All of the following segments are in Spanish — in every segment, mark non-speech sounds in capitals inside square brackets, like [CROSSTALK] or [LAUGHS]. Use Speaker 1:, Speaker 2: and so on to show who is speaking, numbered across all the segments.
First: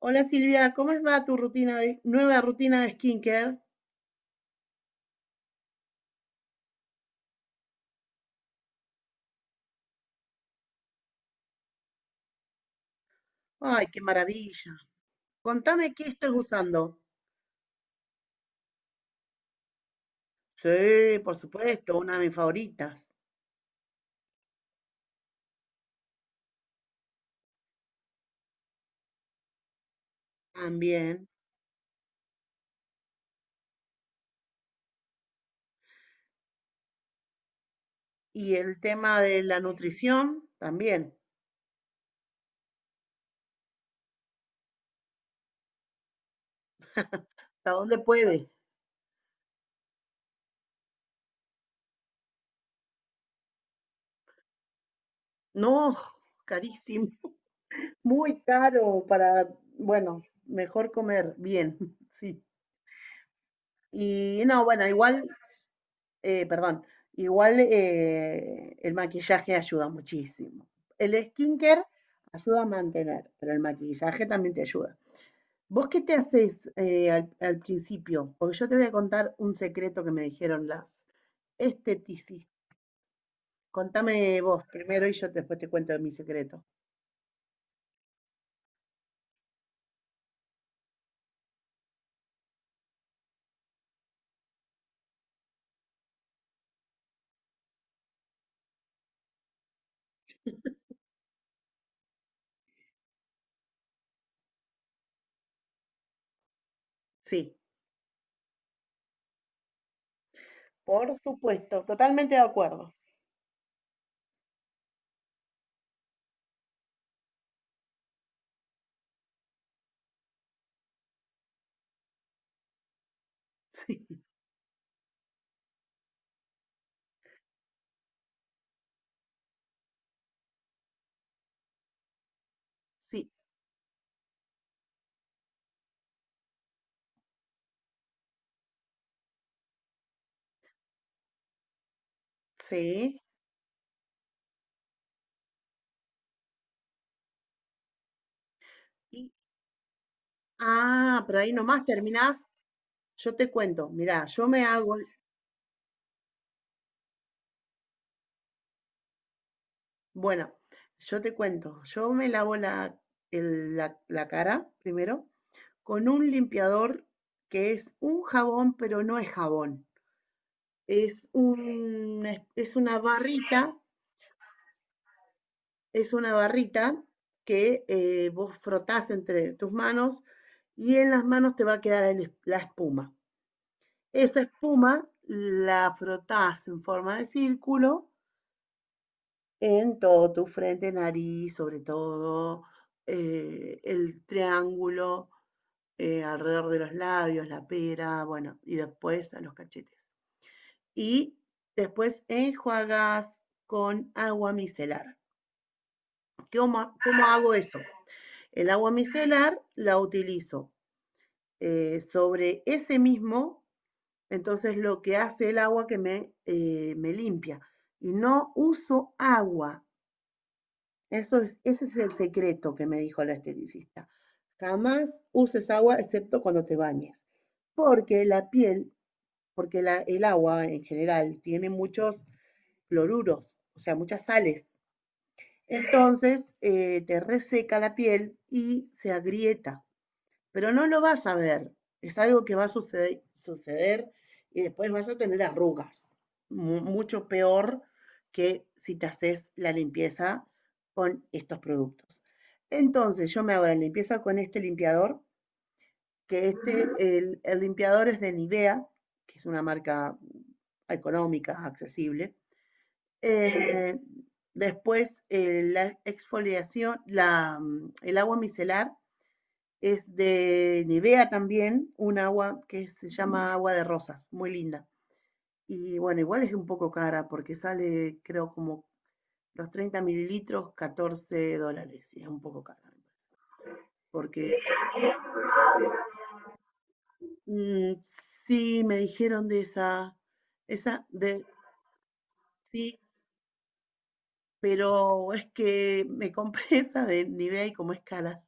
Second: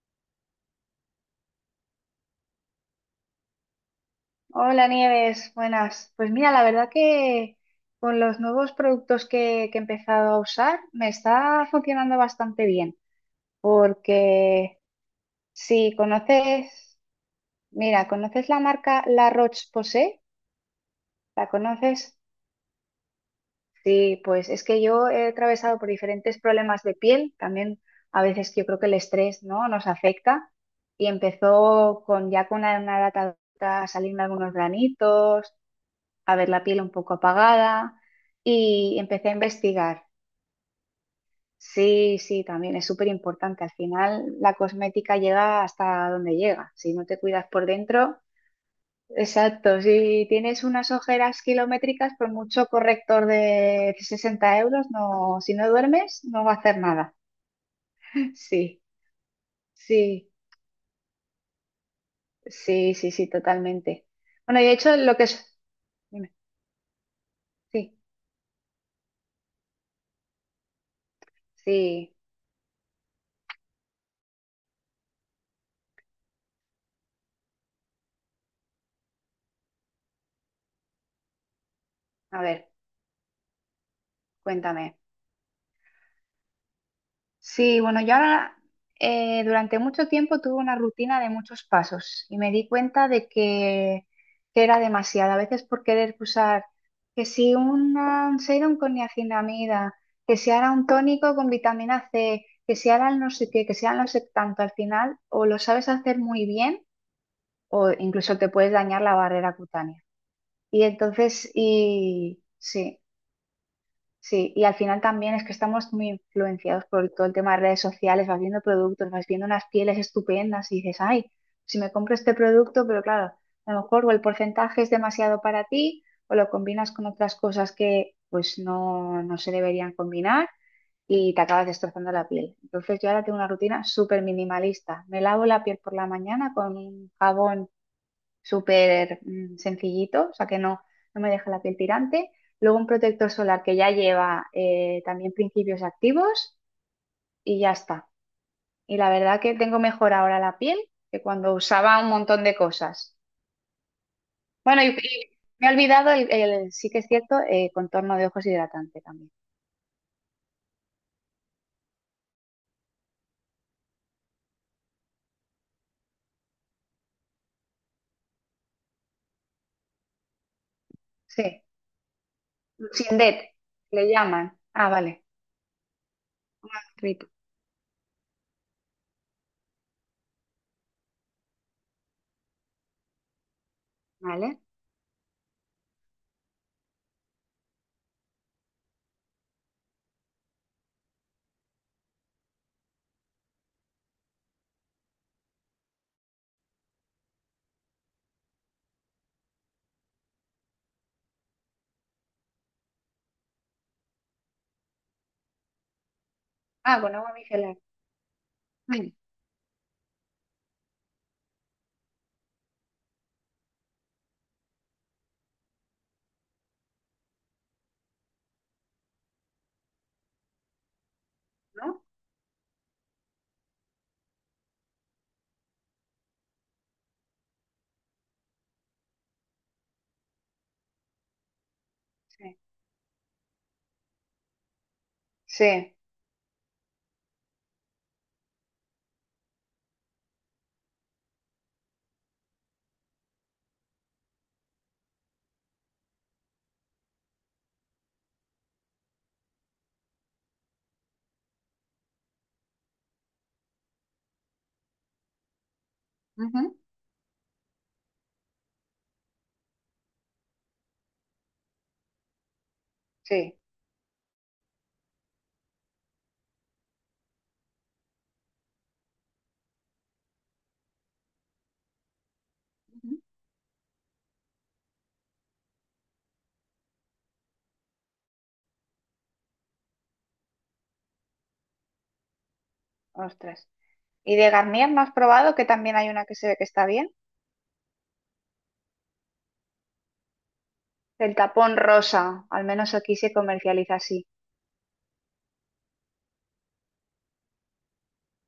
Speaker 1: Hola Silvia, ¿cómo va tu rutina nueva rutina de skincare?
Speaker 2: Hola Nieves, buenas. Pues mira, la verdad que con los nuevos productos que he empezado a usar me está funcionando bastante bien,
Speaker 1: Ay, qué maravilla.
Speaker 2: porque
Speaker 1: Contame
Speaker 2: si
Speaker 1: qué estás usando.
Speaker 2: conoces, mira, ¿conoces la marca La Roche-Posay?
Speaker 1: Sí, por
Speaker 2: ¿La
Speaker 1: supuesto, una
Speaker 2: conoces?
Speaker 1: de mis favoritas
Speaker 2: Sí, pues es que yo he atravesado por diferentes problemas de piel, también a veces yo creo que el estrés, ¿no?, nos afecta y
Speaker 1: también.
Speaker 2: empezó con ya con una edad adulta a salirme algunos granitos, a ver la piel un poco apagada
Speaker 1: Y el
Speaker 2: y
Speaker 1: tema
Speaker 2: empecé a
Speaker 1: de la
Speaker 2: investigar.
Speaker 1: nutrición también.
Speaker 2: Sí, sí, también es súper importante. Al final la cosmética llega hasta donde llega. Si no te cuidas por
Speaker 1: ¿Hasta dónde
Speaker 2: dentro,
Speaker 1: puede?
Speaker 2: exacto. Si tienes unas ojeras kilométricas, por mucho corrector de 60 euros, no, si no
Speaker 1: No,
Speaker 2: duermes, no va a hacer
Speaker 1: carísimo.
Speaker 2: nada.
Speaker 1: [LAUGHS] Muy
Speaker 2: Sí,
Speaker 1: caro bueno,
Speaker 2: sí,
Speaker 1: mejor comer bien, [LAUGHS] sí.
Speaker 2: sí, sí, sí, totalmente.
Speaker 1: Y
Speaker 2: Bueno,
Speaker 1: no,
Speaker 2: y de
Speaker 1: bueno,
Speaker 2: hecho lo que
Speaker 1: igual.
Speaker 2: es... Dime,
Speaker 1: Perdón, igual
Speaker 2: sí,
Speaker 1: el maquillaje ayuda muchísimo. El skincare
Speaker 2: sí,
Speaker 1: ayuda a mantener, pero el maquillaje también te ayuda. ¿Vos qué te haces al principio? Porque yo te voy a contar un secreto que me dijeron las
Speaker 2: a
Speaker 1: esteticistas.
Speaker 2: ver,
Speaker 1: Contame vos
Speaker 2: cuéntame.
Speaker 1: primero y yo después te cuento mi secreto.
Speaker 2: Sí, bueno, yo ahora durante mucho tiempo tuve una rutina de muchos pasos y me di cuenta de que era demasiado. A veces por querer usar que si una- un serum con niacinamida, que si ahora un tónico con vitamina C, que si ahora el no sé qué, que si ahora no sé tanto, al final o lo sabes hacer muy bien
Speaker 1: Sí,
Speaker 2: o incluso te puedes dañar la barrera cutánea. Y
Speaker 1: por
Speaker 2: entonces,
Speaker 1: supuesto, totalmente de
Speaker 2: y
Speaker 1: acuerdo.
Speaker 2: sí. Sí, y al final también es que estamos muy influenciados por todo el tema de redes sociales, vas viendo productos, vas viendo unas pieles estupendas y dices, ay, si me compro este producto, pero claro, a lo mejor o el
Speaker 1: Sí,
Speaker 2: porcentaje es demasiado para ti o lo combinas con otras cosas que pues no se deberían combinar y te acabas destrozando la piel. Entonces yo ahora
Speaker 1: sí,
Speaker 2: tengo una rutina súper minimalista. Me lavo la piel por la mañana con un jabón súper sencillito, o sea que no me deja la piel tirante. Luego un
Speaker 1: sí.
Speaker 2: protector solar que ya lleva también principios activos y ya está. Y la
Speaker 1: Y,
Speaker 2: verdad que tengo mejor ahora la piel que
Speaker 1: ah, pero ahí
Speaker 2: cuando
Speaker 1: nomás
Speaker 2: usaba un
Speaker 1: terminás.
Speaker 2: montón de cosas.
Speaker 1: Yo te cuento, mirá, yo me
Speaker 2: Bueno, y,
Speaker 1: hago.
Speaker 2: y me he olvidado, sí que es cierto, contorno de ojos hidratante también.
Speaker 1: Bueno, yo te cuento, yo me lavo la, la cara primero con un limpiador que es un jabón, pero no es jabón. Es
Speaker 2: Sí,
Speaker 1: un, es una
Speaker 2: Sindet,
Speaker 1: barrita,
Speaker 2: le llaman. Ah, vale,
Speaker 1: es una barrita
Speaker 2: Ritu,
Speaker 1: que vos frotás entre tus manos y en las manos te va a quedar la espuma. Esa
Speaker 2: vale.
Speaker 1: espuma la frotás en forma de círculo. En todo, tu frente, nariz, sobre todo, el triángulo alrededor de los labios, la pera, bueno, y después a los cachetes. Y después enjuagas con agua micelar. ¿Cómo,
Speaker 2: Ah, con
Speaker 1: cómo
Speaker 2: agua
Speaker 1: hago
Speaker 2: micelar.
Speaker 1: eso? El agua
Speaker 2: Mm,
Speaker 1: micelar la utilizo sobre ese mismo, entonces lo que hace el agua que me, me limpia. Y no uso agua. Ese es
Speaker 2: ¿no?
Speaker 1: el secreto que me dijo la esteticista. Jamás uses agua excepto cuando te bañes, porque la piel, porque el agua en general tiene muchos
Speaker 2: Sí.
Speaker 1: cloruros, o sea, muchas sales.
Speaker 2: Sí.
Speaker 1: [LAUGHS] Entonces, te reseca la piel y se agrieta, pero no lo vas a ver. Es algo que va a suceder, suceder, y después vas a tener arrugas, mucho peor que si te haces la limpieza con estos productos. Entonces, yo me hago la limpieza con este limpiador, que
Speaker 2: Ujú.
Speaker 1: este, el limpiador es de Nivea, que es una marca económica, accesible.
Speaker 2: Sí.
Speaker 1: Eh, Después, la exfoliación, la, el agua micelar es de Nivea también, un agua que se
Speaker 2: Ujú.
Speaker 1: llama agua de rosas, muy linda. Y bueno, igual es un poco cara porque sale, creo, como los 30 mililitros, $14. Y es un poco cara, me parece.
Speaker 2: Ostras. Y de
Speaker 1: Porque
Speaker 2: Garnier, ¿no has probado que también hay una que se ve que está bien?
Speaker 1: sí, me dijeron de esa
Speaker 2: El
Speaker 1: de
Speaker 2: tapón rosa, al menos
Speaker 1: sí,
Speaker 2: aquí se comercializa así.
Speaker 1: pero es que me compré [LAUGHS] esa de Nivea y como es cara,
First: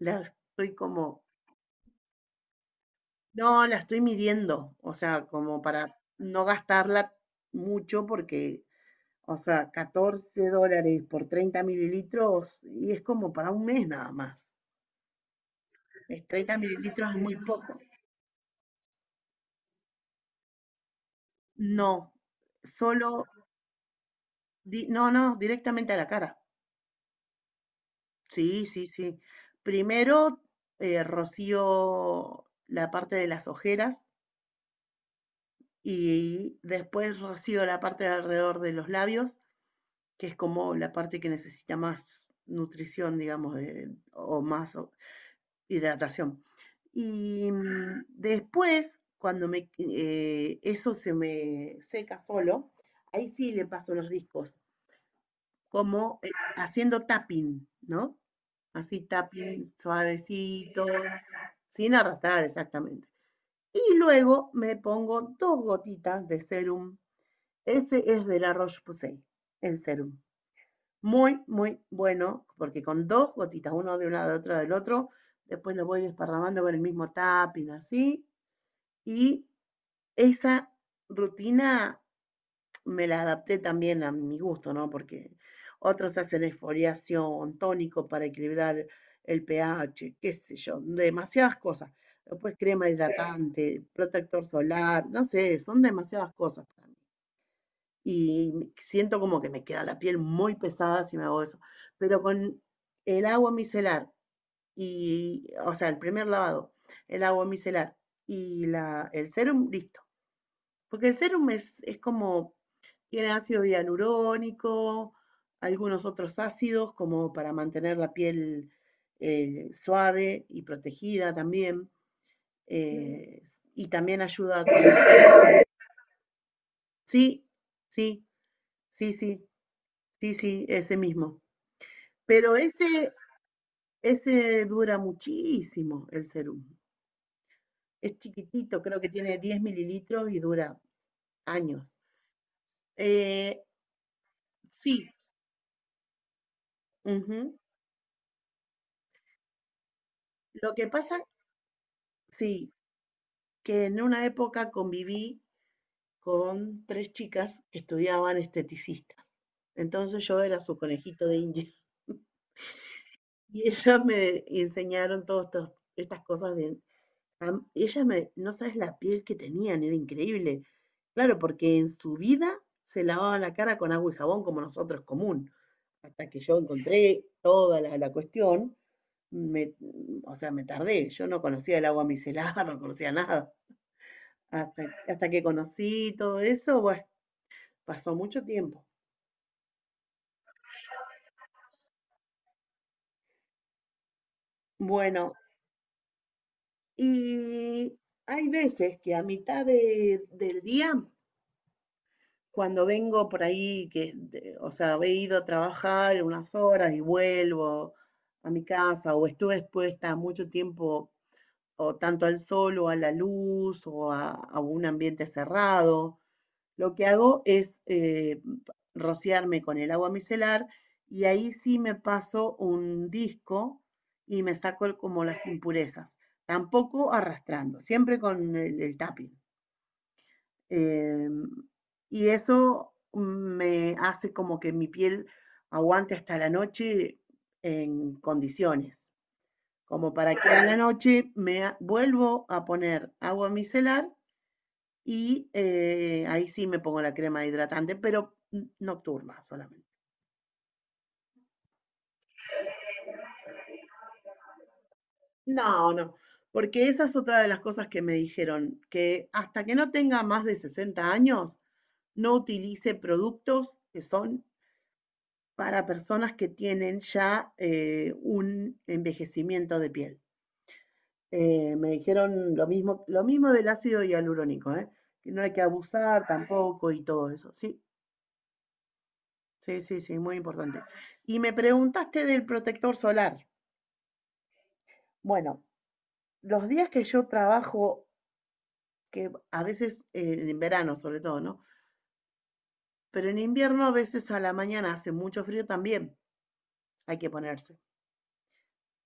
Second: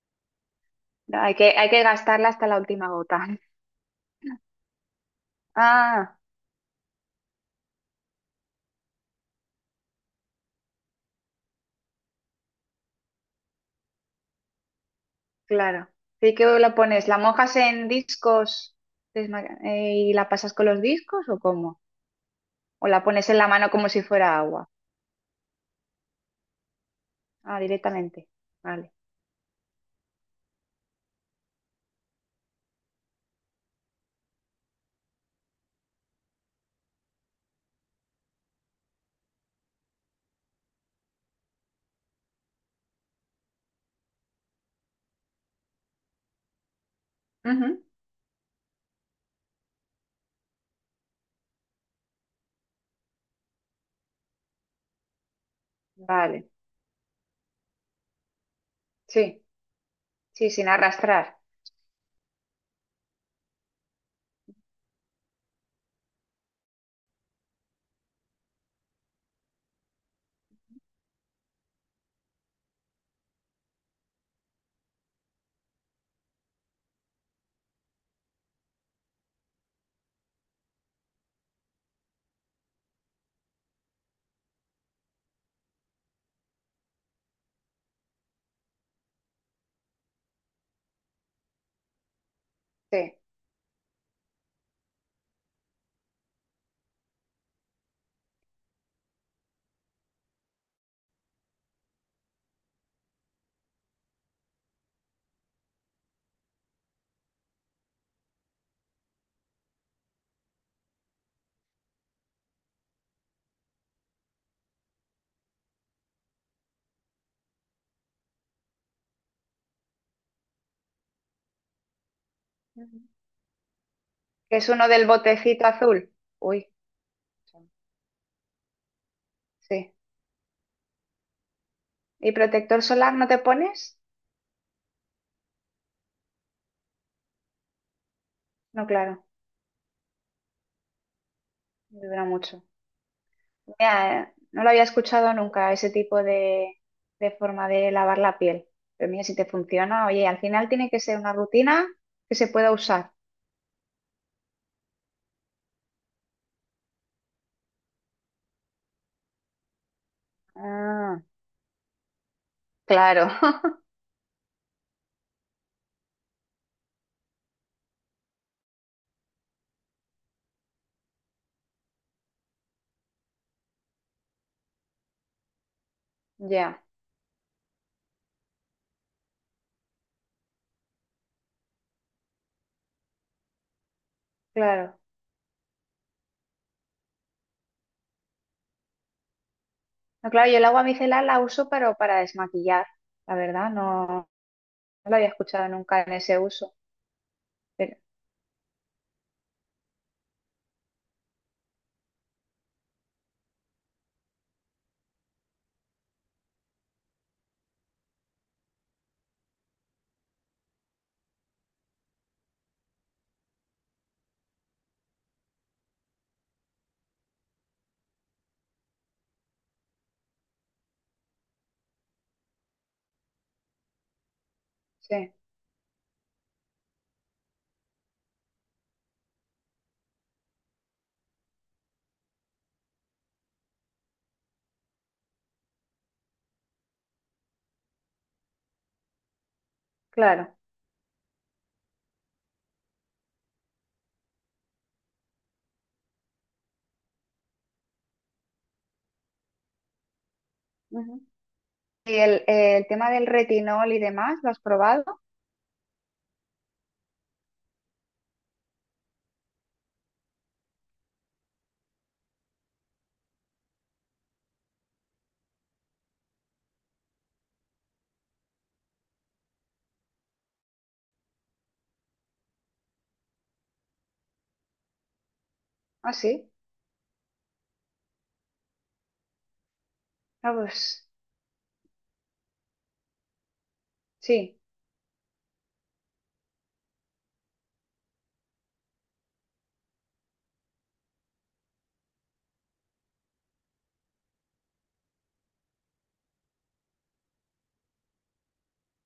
Speaker 1: la estoy
Speaker 2: No,
Speaker 1: como,
Speaker 2: hay que gastarla hasta la última gota. [LAUGHS]
Speaker 1: no, la estoy midiendo, o sea, como para
Speaker 2: Ah,
Speaker 1: no gastarla mucho porque. O sea, $14 por 30 mililitros y es como para un mes nada más.
Speaker 2: claro.
Speaker 1: Es
Speaker 2: ¿Y qué
Speaker 1: 30
Speaker 2: lo pones?
Speaker 1: mililitros,
Speaker 2: ¿La
Speaker 1: es muy
Speaker 2: mojas
Speaker 1: poco.
Speaker 2: en discos desma- y la pasas con los discos o cómo?
Speaker 1: No,
Speaker 2: ¿O la
Speaker 1: solo,
Speaker 2: pones en la mano como si fuera agua?
Speaker 1: no, directamente a la cara.
Speaker 2: Ah, directamente.
Speaker 1: Sí, sí,
Speaker 2: Vale.
Speaker 1: sí. Primero rocío la parte de las ojeras y después rocío la parte de alrededor de los labios, que es como la parte que necesita más nutrición, digamos, o más hidratación. Y
Speaker 2: Ujú.
Speaker 1: después, cuando me, eso se me seca solo, ahí sí le paso los discos, como
Speaker 2: Vale.
Speaker 1: haciendo tapping, ¿no? Así
Speaker 2: Sí,
Speaker 1: tapping sí,
Speaker 2: sí, sin
Speaker 1: suavecito,
Speaker 2: arrastrar.
Speaker 1: sin arrastrar exactamente. Y luego me pongo dos gotitas de serum. Ese es de la Roche-Posay, el serum. Muy, muy bueno, porque con dos gotitas, uno de un lado, otro del otro, después lo voy desparramando con el mismo tapping, así. Y esa rutina me la adapté también a mi gusto, ¿no? Porque otros hacen esfoliación, tónico para equilibrar el pH, qué sé yo, demasiadas cosas. Después crema. Sí.
Speaker 2: Sí.
Speaker 1: Hidratante, protector solar, no sé, son demasiadas cosas. Para y siento como que me queda la piel muy pesada si me hago eso. Pero con el agua micelar y, o sea, el primer lavado, el agua micelar y la, el serum, listo. Porque el serum es como, tiene ácido hialurónico, algunos otros ácidos como para mantener la piel suave y protegida también.
Speaker 2: Ujú.
Speaker 1: eh, y también ayuda
Speaker 2: Es
Speaker 1: con...
Speaker 2: uno del botecito azul. Uy,
Speaker 1: Sí, sí, sí, sí,
Speaker 2: sí.
Speaker 1: sí, sí, ese mismo.
Speaker 2: ¿Y
Speaker 1: Pero
Speaker 2: protector
Speaker 1: ese,
Speaker 2: solar no te pones?
Speaker 1: ese dura muchísimo, el serum. Es chiquitito,
Speaker 2: No,
Speaker 1: creo que
Speaker 2: claro,
Speaker 1: tiene 10 mililitros y dura años.
Speaker 2: dura mucho.
Speaker 1: Eh,
Speaker 2: Mira, no lo había
Speaker 1: sí,
Speaker 2: escuchado nunca, ese tipo de
Speaker 1: ujú.
Speaker 2: forma de lavar la piel. Pero mira, si te funciona, oye, al final
Speaker 1: Lo que
Speaker 2: tiene que
Speaker 1: pasa,
Speaker 2: ser una rutina que se pueda
Speaker 1: sí,
Speaker 2: usar.
Speaker 1: que en una época conviví con tres chicas que estudiaban esteticistas. Entonces yo era su
Speaker 2: Ah,
Speaker 1: conejito de India. [LAUGHS]
Speaker 2: claro,
Speaker 1: Y ellas me enseñaron todas estas cosas de. Ella me, no sabes la piel que tenían, era increíble. Claro, porque en su vida se lavaban la cara con agua y jabón como nosotros común. Hasta que
Speaker 2: [LAUGHS]
Speaker 1: yo
Speaker 2: ya,
Speaker 1: encontré toda la cuestión, me, o sea, me tardé. Yo no conocía el agua micelar, [LAUGHS] no conocía nada. Hasta,
Speaker 2: claro.
Speaker 1: hasta que conocí todo eso, bueno, pasó mucho tiempo.
Speaker 2: No, claro, yo el agua micelar la uso, pero para desmaquillar, la verdad, no lo había
Speaker 1: Bueno,
Speaker 2: escuchado nunca en ese uso. Pero,
Speaker 1: y hay veces que a mitad del día, cuando vengo por ahí, que, o sea, he ido a trabajar unas horas y vuelvo a mi casa, o estuve expuesta mucho tiempo, o tanto al sol, o a la luz, o a un ambiente cerrado, lo que hago es rociarme con el agua micelar y ahí sí me paso un disco y me saco como
Speaker 2: sí,
Speaker 1: las impurezas, tampoco arrastrando, siempre con el tapping. Eh, y eso me hace como que mi piel aguante hasta la noche en condiciones, como para que
Speaker 2: claro.
Speaker 1: a la noche me vuelvo a poner agua micelar y ahí sí me pongo la crema hidratante, pero nocturna solamente.
Speaker 2: Ujú. ¿Y el tema del retinol y demás, lo has probado?
Speaker 1: No, no, porque esa es otra de las cosas que me dijeron, que hasta que no tenga más de 60 años, no utilice productos que son para personas que tienen ya un envejecimiento de piel. Me dijeron lo mismo del ácido hialurónico, ¿eh? Que no hay que
Speaker 2: Ah,
Speaker 1: abusar
Speaker 2: sí.
Speaker 1: tampoco y todo eso. Sí, sí, sí, sí, muy
Speaker 2: Ah,
Speaker 1: importante.
Speaker 2: pues
Speaker 1: Y me preguntaste del protector solar.
Speaker 2: sí.
Speaker 1: Bueno, los días que yo trabajo, que a veces en verano sobre todo, ¿no? Pero en invierno a veces a la mañana hace mucho frío también, hay que ponerse,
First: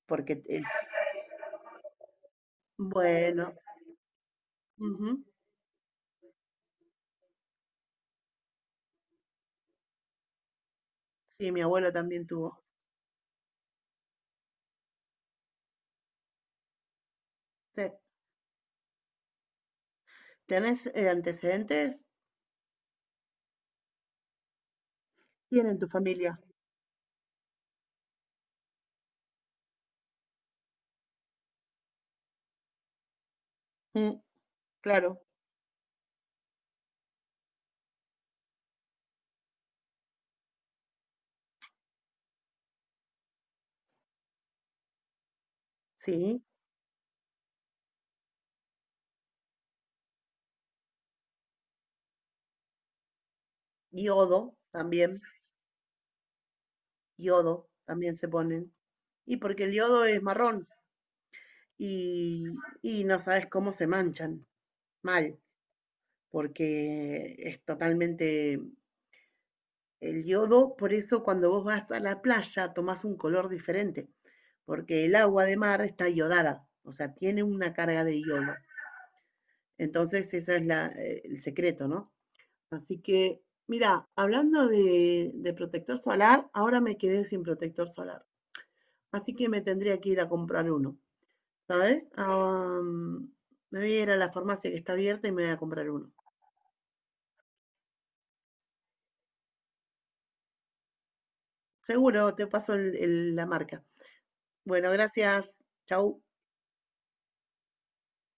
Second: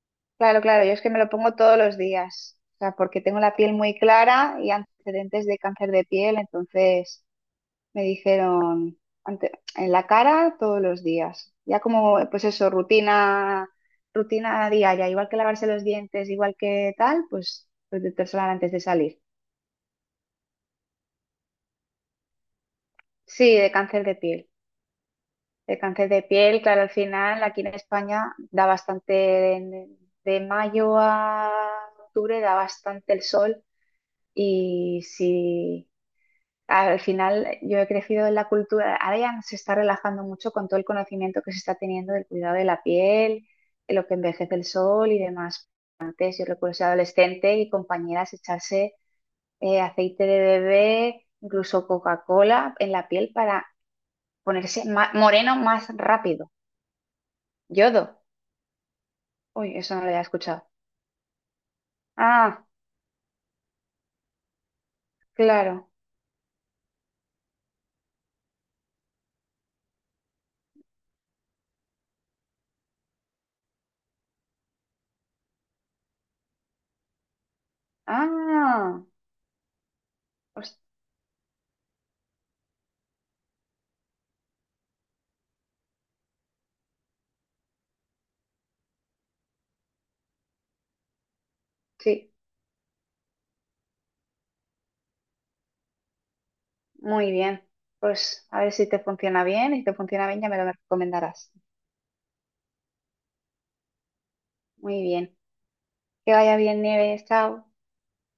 Speaker 1: porque
Speaker 2: Claro, claro, yo es que me lo pongo todos los días, o sea, porque tengo
Speaker 1: bueno,
Speaker 2: la piel muy clara y
Speaker 1: ujú,
Speaker 2: antecedentes de cáncer de piel, entonces me dijeron ante- en la cara todos los
Speaker 1: sí,
Speaker 2: días,
Speaker 1: mi
Speaker 2: ya
Speaker 1: abuelo
Speaker 2: como
Speaker 1: también
Speaker 2: pues
Speaker 1: tuvo.
Speaker 2: eso, rutina, rutina diaria, igual que lavarse los dientes, igual que tal, pues
Speaker 1: Sí.
Speaker 2: protector solar antes de salir.
Speaker 1: ¿Tienes antecedentes?
Speaker 2: Sí, de cáncer de piel,
Speaker 1: Tienen
Speaker 2: de
Speaker 1: tu
Speaker 2: cáncer de
Speaker 1: familia.
Speaker 2: piel, claro, al final aquí en España da bastante, de mayo a octubre da bastante el sol.
Speaker 1: Mm,
Speaker 2: Y
Speaker 1: claro,
Speaker 2: si al final yo he crecido en la cultura, ahora ya no se está relajando mucho con todo el conocimiento que se está teniendo del cuidado de la piel, de lo que envejece el sol y demás. Pues
Speaker 1: sí.
Speaker 2: yo recuerdo ser adolescente y compañeras echarse aceite de bebé, incluso Coca-Cola en la piel para
Speaker 1: Yodo
Speaker 2: ponerse
Speaker 1: también.
Speaker 2: moreno más rápido.
Speaker 1: Yodo también
Speaker 2: Yodo.
Speaker 1: se ponen. Y porque el
Speaker 2: Uy, eso no
Speaker 1: yodo
Speaker 2: lo había
Speaker 1: es
Speaker 2: escuchado.
Speaker 1: marrón y,
Speaker 2: Ah,
Speaker 1: y no sabes cómo se manchan. Mal,
Speaker 2: claro.
Speaker 1: porque es totalmente el yodo. Por eso cuando vos vas a la playa tomás un color diferente, porque el agua de mar está iodada, o sea, tiene una carga de yodo.
Speaker 2: Ah,
Speaker 1: Entonces, ese es
Speaker 2: pues
Speaker 1: el secreto, ¿no? Así que, mira, hablando de protector solar, ahora me quedé sin protector solar. Así que me tendría que ir a comprar uno, ¿sabes?
Speaker 2: sí,
Speaker 1: Ah, me voy a ir a la farmacia que está abierta y me voy a comprar uno.
Speaker 2: muy bien. Pues a ver si te funciona bien y si te funciona bien ya me lo recomendarás.
Speaker 1: Seguro, te paso la marca. Bueno,
Speaker 2: Muy bien.
Speaker 1: gracias. Chau.
Speaker 2: Que vaya bien, Nieves. Chao.